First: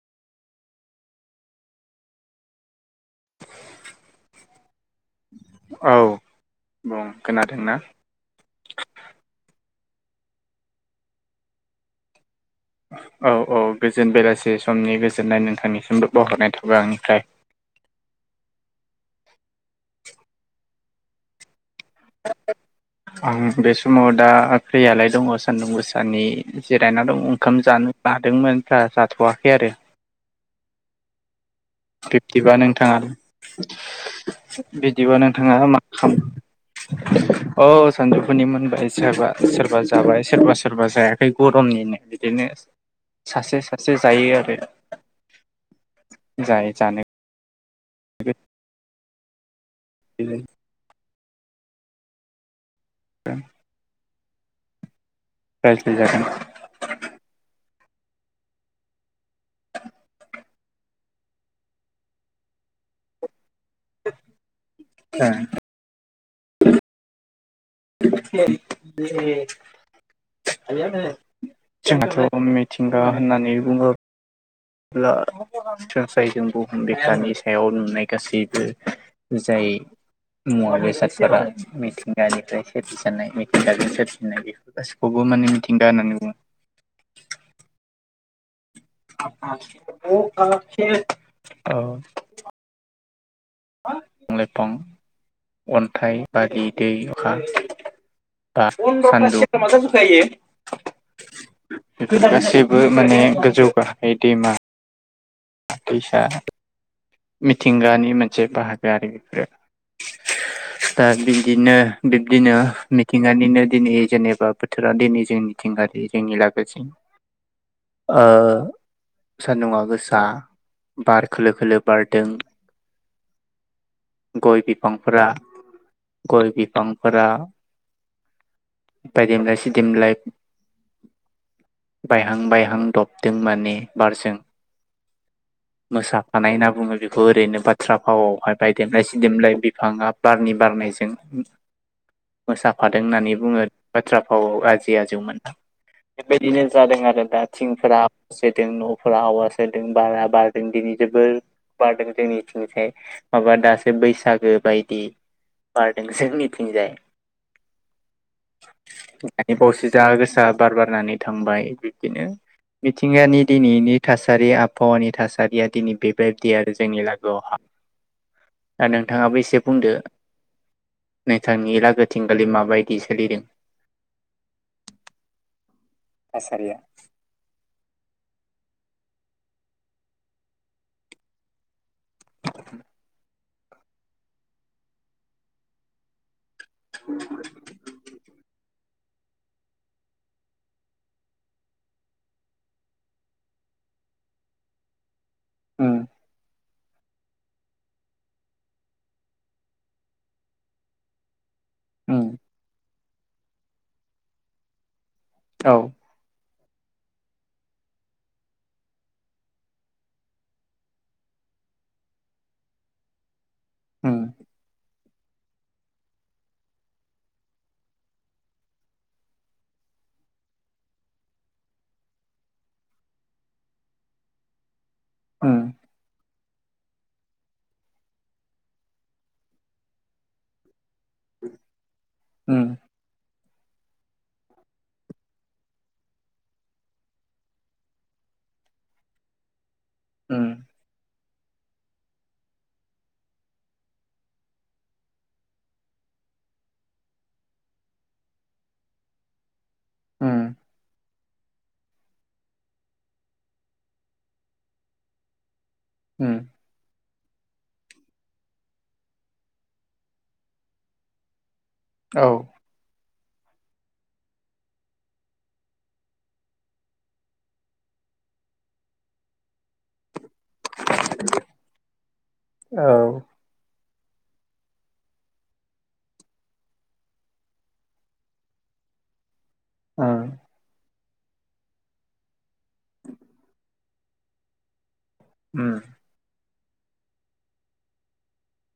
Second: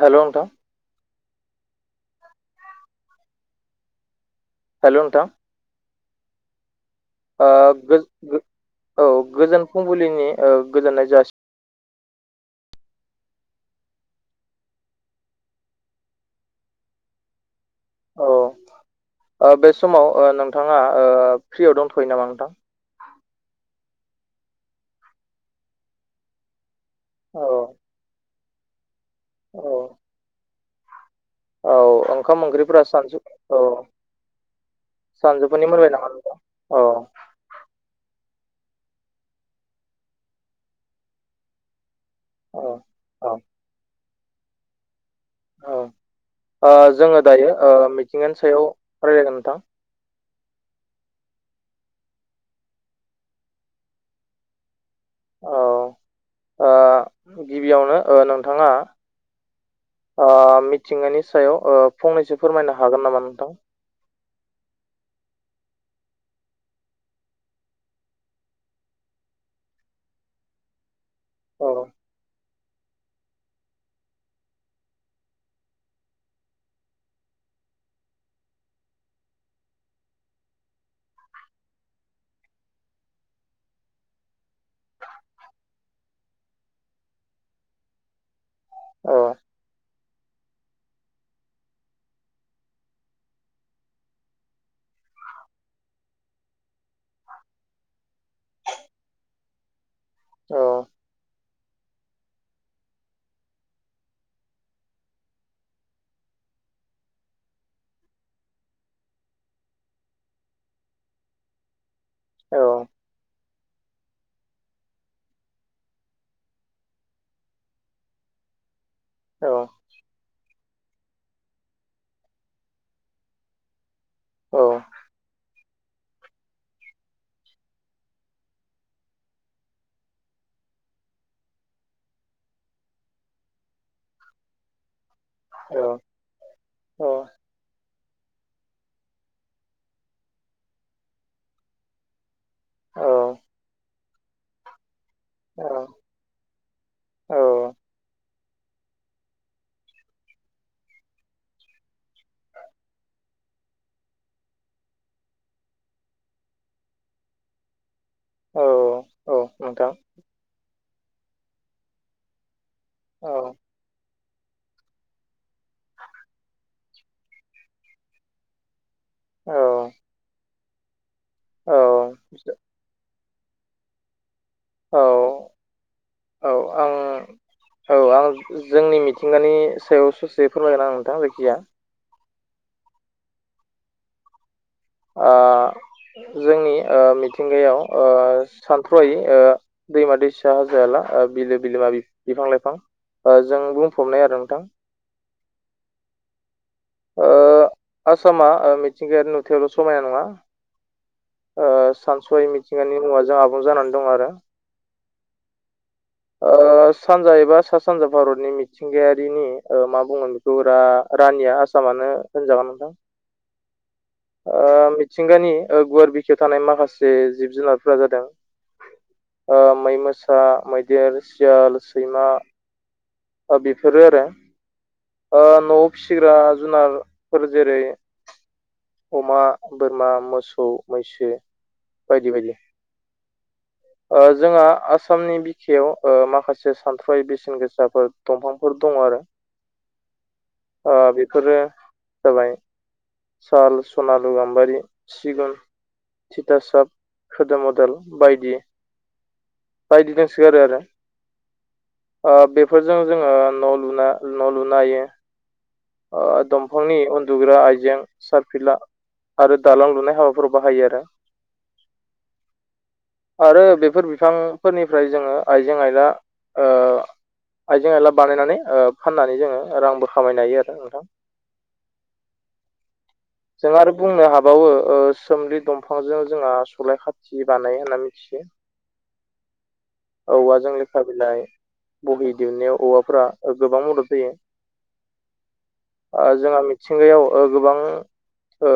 Hello नोंथां hello नोंथां औ बुं खोनादोंना [inaudible] औ गोजोन फुंबिलिनि ओ गोजोननाय जासि औ औ गोजोन बेलासे समनि गोजोननाय नोंथांनिसिमबो बावहरनाय थाबाय आंनिफ्राय अ ओ बे समाव ओ नोंथाङा ओ फ्रियाव दंथ'यो नामा नोंथां आं बे समाव दा फ्रियालाय दङ सान्दुं गोसानि जिरायना दं औ ओंखाम जानो लादोंमोन दा जाथ'वाखै औ आरो औ ओंखाम बिब्दिबा ओंख्रिफोरा नोंथाङा सानजु औ बिब्दिबा नोंथाङा सानजौफुनि मा मोनबाय नामा नोंथां? औ खालाम औ सानजु दुनि मोनबाय सोरबा सोरबा जाबाय सोरबा सोरबा जायाखै गरमनिनो। बिदिनो औ औ सासे सासे जायो आरो । औ ओ जोङो दायो ओ मिथिंगानि सायाव फरायगोन नोंथां। बिलो उम। औ रायज्लायजागोन। ओ गिबियावनो ओ नोंथाङा ओ मिथिंगानि सायाव ओ फंनैसो फोरमायनो हागोन नामा नोंथां? ए। औ [inaudible] मिथिंगा होननानै बुङो ब्ला सनस्रायजों बुहुम बिखानि सायाव नुनाय गासैबो जाय ए मुवा बेसादफोरा मिथिंगानिफ्राय सोरजिजानाय मिथिंगाजों सोरजिनाय बेफोर गासिखौबो मानि मिथिंगा होननानै बुङो। [inaudible] औ [inaudible] औ। लाइफां, अन्थाइ बारि, दै, अखा ओखा, सानदुं औ बेफोर गासैबो माने गोजौ गाहाय दैमा दैसा मिथिंगानि मोनसे बाहागो आरो बेफोरो। दा बिदिनो बिब्दिनो औ मिथिंगानिनो दिनै जेनेबा बोथोरा दिनै जोंनिथिंगारि जोंनि लागोथिं। ओ औ सान्दुङा गोसा, बार खोलो खोलो बारदों। औ गय बिफांफोरा गय बिफांफोरा बायदिमलाय सिदिमलाय बायहां बायहां दपदों माने। बारजों औ मोसाफानाय होनना बुङो औ बेखौ। ओरैनो बा थ्रा फावआवहाय बायदेमलाय सिदेमलाय बिफाङा बारनि बारनायजों मोसाफादों औ होननानै बुङो। बाथ्रा फावआव आ जै आजौमोना। बेबायदिनो जादों आरो औ दा थिंफोरा जादों न'फोरा हवा सोदों बारा बारदों दिनै जोबोर बारदों जोंनिथिंजाय माबा दासो बैसागो बायदि बारदों जोंनिथिंजाय। [inaudible] औ दानि बावैसो नोंथां जा गोसा बार बारनानै थांबाय बिब्दिनो औ मिथिंगानि दिनैनि थासारि आबहावानि थासारिया दिनै बेबाय दि आरो जोंनि लाोआवहा। दा नोंथाङाबो औ एसे बुंदो। औ नोंथांनि लागोथिंगालि माबायदि सोलिदों? औ थासारिया? आं औ आं जोंनि मिथिंगानि सायाव ससे फोरमायगोन आं नोंथां जायखिया। [inaudible] ओ जोंनि औ मिथिंगायाव ओ सा फ्रय ओ दैमा दैसा, हाजो हाला, ओ बिलो बिलोमा, बिफां लाइफां ओ जों बुंफबनाय आरो नोंथां। उम। ओ आसामा ओ मिथिंगायारि नुथायावल' समायना नङा। ओ उम सानस'हायि मिथिंगानि मुवाजों आबुं जानानै दं आरो। औ ओ सानजा एबा सा सानजा भारतनि मिथिंगायारिनि ओ मा बुंगोन बेखौ रा रानिया आसामा माने होनजागोन नोंथां उम ओ मिथिंगानि ओ गुवार बिखायाव थानाय माखासे जिब जुनारफोरा जादों ओ मै मोसा मै गिदिर सियाल सैमा बा बेफोरो आरो। ओ उम न'आव फिसिग्रा जुनारफोर जेरै अमा बोरमा मोसौ मैसो बायदि बायदि। उम ओ जोंहा आसामनि बिखायाव ओ माखासे सानथ्रुहायि बेसेन गोसाफोर दंफांफोर दं आरो उम ओ बेफोरो जाबाय साल सनालु गाम्बारि सिगुन थिथासप खोदोम अदाल बायदि बायदि उम दसोगारो आरो ओ बेफोरजों जोङो न' लुना न' लुनो हायो ओ उम दंफांनि अन लुग्रा आइजें सारफिला आरो दालां लुनाय हाबाफोर बाहायो आरो। औ आरो बेफोर बिफांफोरनिफ्राय जोङो आइजें आयला ओ आइजें आइला बानायनानै ओ फाननानै जोङो रांबो खामायनो हायो आरो नोंथां। औ नों आरो बुंनो हाबावो ओ सोमलि दंफांजों जोंहा सलाय खाथि बानाय होनना मिथियो। [inaudible] ओं औवाजों लेखा बिलाइ बहि दिहुननायाव औवाफोरा गोबां मदद जायो। उम दा जोंहा मिथिंगायाव ओ गोबां ओ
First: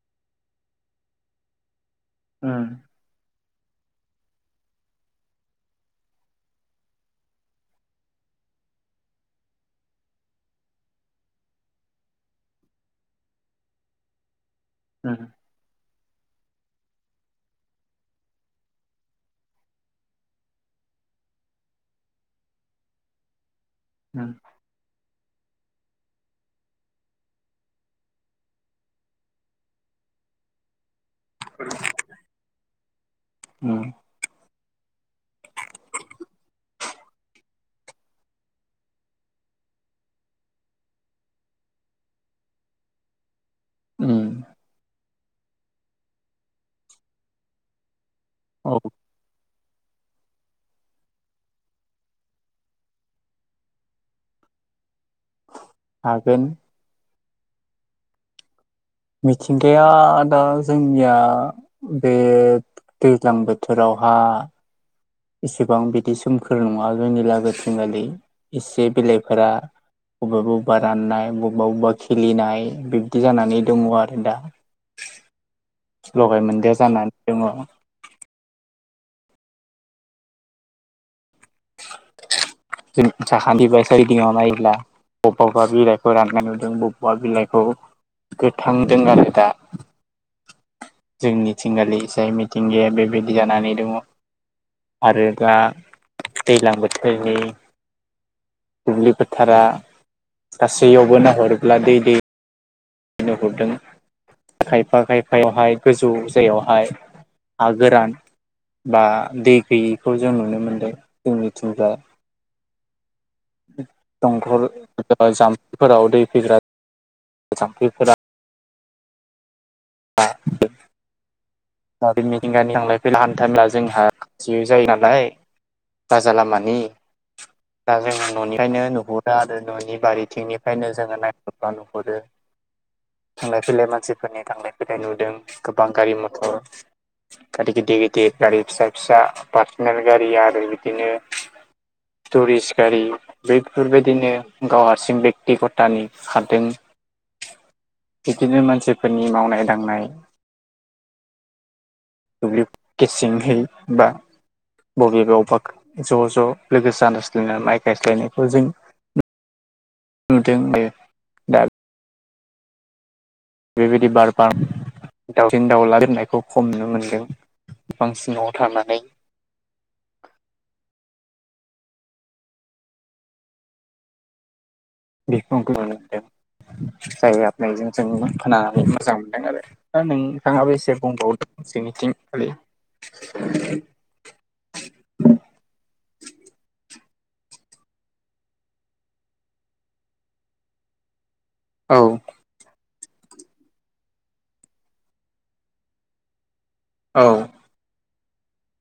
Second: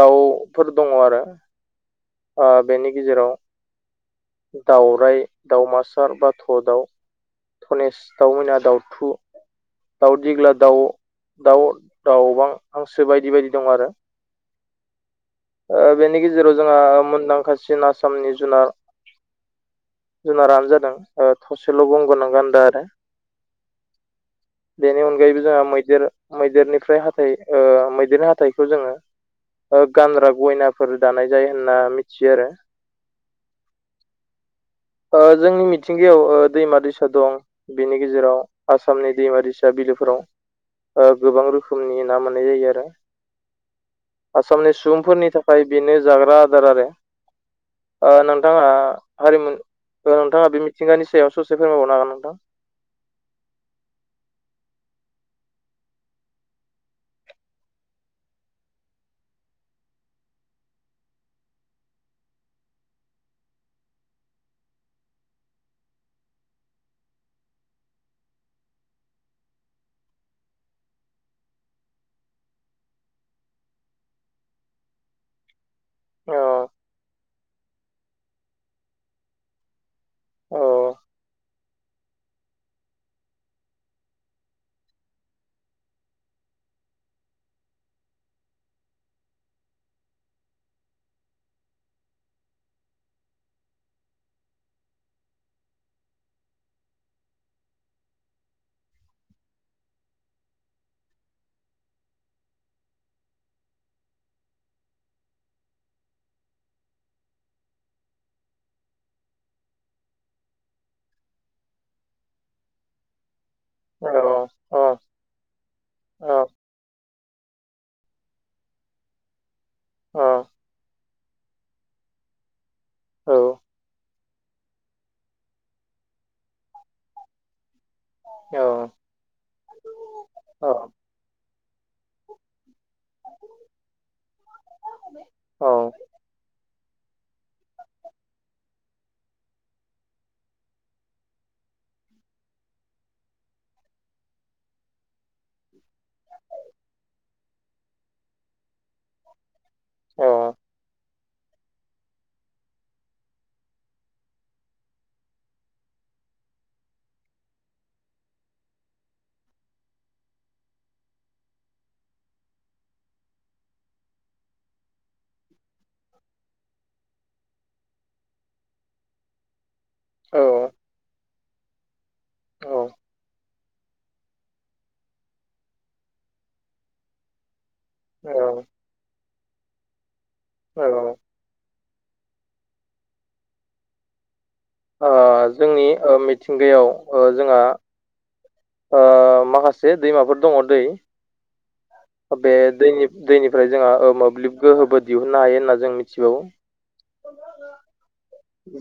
दाउफोर दङ आरो ओ उम बेनि गेजेराव दाउराय दाउमासार बाथ' दाउ धनेस दाउमैना दाउथु दावदिग्ला दाउ दाउ दाउबां हांसो बायदि बायदि दं आरो। [inaudible] ओ बेनि गेजेराव जोंहा मुंदांखासिन आसामनि जुनार जुनारानो जादों ओ थसेल' गंगोनां गान्दा आरो उम बेनि अनगायैबो जोंहा मै देर मैदेरनिफ्राय हाथाइओ मैदेरनि हाथाइखौ जोङो ओ गानग्रा गयनाफोर दानाय जायो होनना मिथियो आरो। उम ओ जोंनि मिथिंगायाव ओ दैमा दैसा दं बिनि गेजेराव आसामनि दैमा दैसा बिलोफोराव ओ गोबां रोखोमनि ना मोननाय जायो आरो। उम आसामनि सुबुंफोरनि थाखाय बेनो जाग्रा आदार आरो। ओ नोंथाङा औ हारिमु औ नोंथाङा बे मिथिंगानि सायाव ससे फोरमायबावनो हागोन नोंथां? हागोन मिथिंगाया दा जोंनिया बे दैज्लां बोथोराव बहा [unintelligible] इसेबां बिदि सोमखोर नङा जोंनि लागो थिंगालि एसे बिलाइफोरा बबेबा बबेबा राननाय बबेबा बबेबा खिलिनाय बिब्दि जानानै दङ आरो दा। [inaudible] लगाय मोनदेर जानानै दङ। औ [inaudible] [unintelligible] बबावबा बिलाइखौ राननाय नुदों बबावबा बिलाइखौ गोथां दों आरो दा। जोंनिथिंगालि जाय मिथिंगाया बेबायदि जानानै दङ। आरो दा दैज्लां बोथोरनि दुब्लि फोथारा गासैयावबो नाहरोब्ला दै दै नुहुरदों। खायफा खायफायावहाय गोजौ जायगायावहाय हा गोरान बा दै गैयैखौ जों नुनो मोनदों जोंनिथिंजाय। दंखल औ जाम्फैफोराव दै फैग्रा जाम्फैफोरा अ। मिथिंगानि थांलाय फैलाय औ हानथामेला जोंहा खाथि जायो नालाय राजा लामानि दा जोङो न'निफ्रायनो नुहुरो आरो न'नि औ बारिथिंनिफ्रायनो जोङो नाय [unintelligible] थांलाय फैलाय मानसिफोरनि थांलाय फैलाय नुदों औ गोबां गारि मथर। [inaudible] गारि गिदिर गिदिर गारि फिसा फिसा पार्सनेल गारि आरो बिदिनो टुरिस्ट गारि बैफोरबायदिनो गाव हारसिं बेक्तिगतानि खारदों। [inaudible] बिदिनो मानसिफोरनि मावनाय दांनाय दुब्लि गेसेंहै बा बबे बा अबाक ज' ज' लोगो जानस्लोना माइ गायस्लायनायफोरजों। नुदों दे दा बेबायदि बार बाफ दाावसिन दाउला बिरनायखौ खम नुनो मोनदों बांसिनाव थानानै। औ। औ। बेखौ आंखौ नुनो मोनदों जाय आबनायजों जों औ खोनानानै मोजां मोनदों आरो। दा नोंथाङाबो औ एसे औ बुंबावदो। जोंनिथिं खालि ओ जोंनि ओ मिथिंगायाव ओ जोंहा ओ माखासे दैमाफोर दङ दै औ बे दैनि दैनिफ्राय जोंहा मोब्लिब गोहोबो दिहुननो हायो होनना जों मिथिबावो। औ।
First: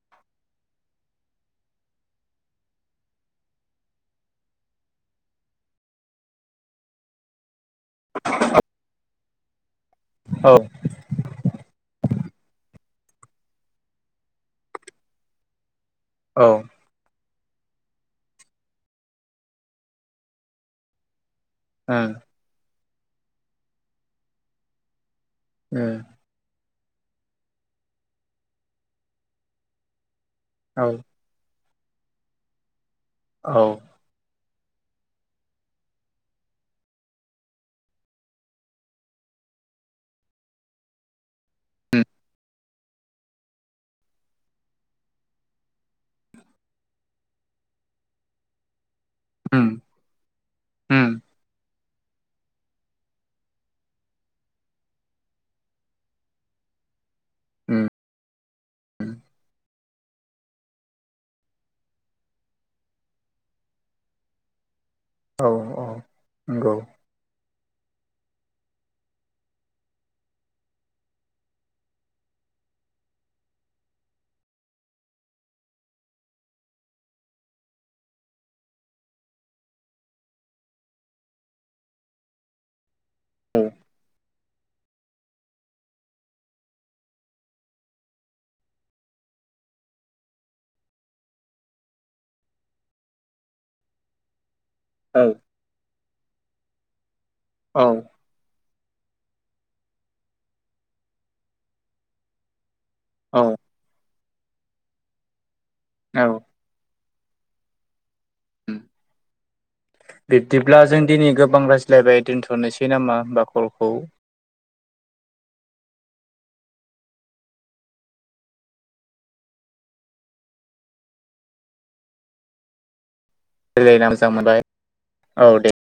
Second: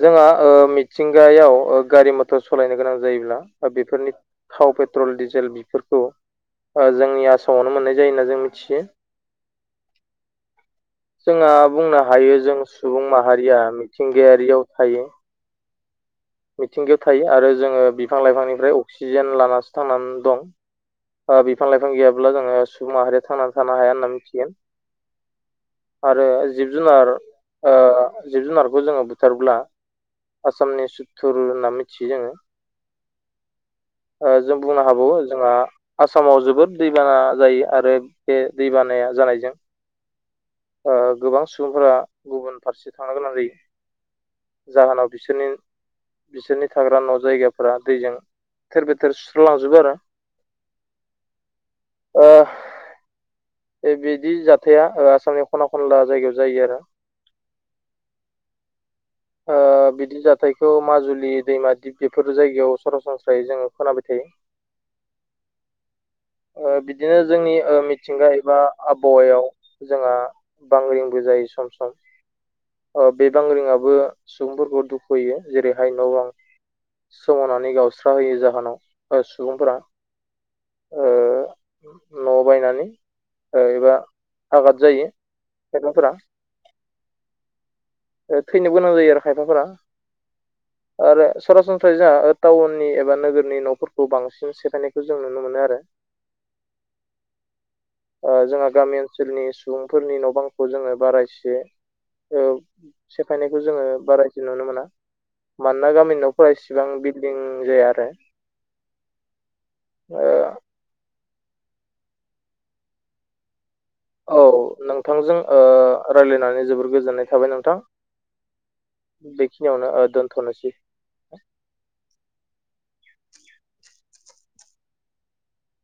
जोङो ओ मिथिंगायाव गारि मटर सालायनो गोनां जायोब्ला बेफोरनि थाव पेट्रल डिजेल बेफोरखौ ओ जोंनि आसामावनो मोनो। जायो होनना जों मिथियो। औ जोंहा बुंना हायो जों सुबुं माहारिया मिथिंगायारियाव थायो। औ मिथिंगायाव थायो आरो जोङो बिफां लाइफांनिफ्राय अक्सिजेन लानसो थांनान दं। ओ बिफां लाइफां उम गैयाब्ला जोङो सुबुं माहारिया थांनानै थानो हाया होनना मिथिगोन। उम आरो जिब जुनार ओ जिब जुनारखौ जोङो फुथारब्ला आसामनि औ सुथुर होनना मिथियो जोङो। औ। जों बुंनो हाबावो जोंहा आसामाव जोबोद दैबाना जायो आरो बे दैबानाया जानायजों ओ गोबां सुबुंफोरा उम गुबुन फारसे थांनो गोनां जायो। जाहोनाव बिसोरनि बिसोरनि थाग्रा न' जायगाफोरा दैजों थेर बे थेर सुस्र उम लांजोबो आरो [unintelligible] ओ बिदि जाथाया ओ आसामनि खना खनला जायगायाव जायो आरो उम उम ओ बिदि जाथायखौ माजुलि दैमा दिप बेफोर जायगायाव सरासनस्रायै जोंङो खोनाबाय थायो [inaudible] औ औ ओ नंगौ बिदिनो जोंनि ओ मिथिंगा एबा आबहावायाव जोंहा बांग्रिंबो जायो सम सम बे बांग्रिंआबो सुबुंफोरखौ दुखुयो जेरैहाय न बां सोमावनानै गावस्रा होयो जाहोनाव सुबुंफोरा ओ नआव बायनानै औ एबा आघाद जायो खायगाफोरा थैनो गोनां जायो आरो खायफाफोरा आरो सरासनस्रायै जोंहा टाउननि एबा नोगोरनि नफोरखौ बांसिन गायनायखौ जों औ नुनो मोनो आरो औ औ जोंहा गामि ओनसोल ओनसोलनि सुबुंफोरनि न' बांखौ जोंङो बारायस एसे सेफायनायखौ जोंङो बारायसिन नुनो मोना मानोना गामि न'फोरा इसेबां बि दिं जाया आरो [inaudible] उम ओ बिब्दिब्ला जों दिनै गो गोबां रायज्लायबाय दोनथनोसै नामा होमबा खल औ नोंथांजों ओ रायज्लायनानै जोबोर गोजोननाय थाबाय नोंथां बेखिनियावनो दोन्थनोसै रायलायना मोजां मोनबाय औ दे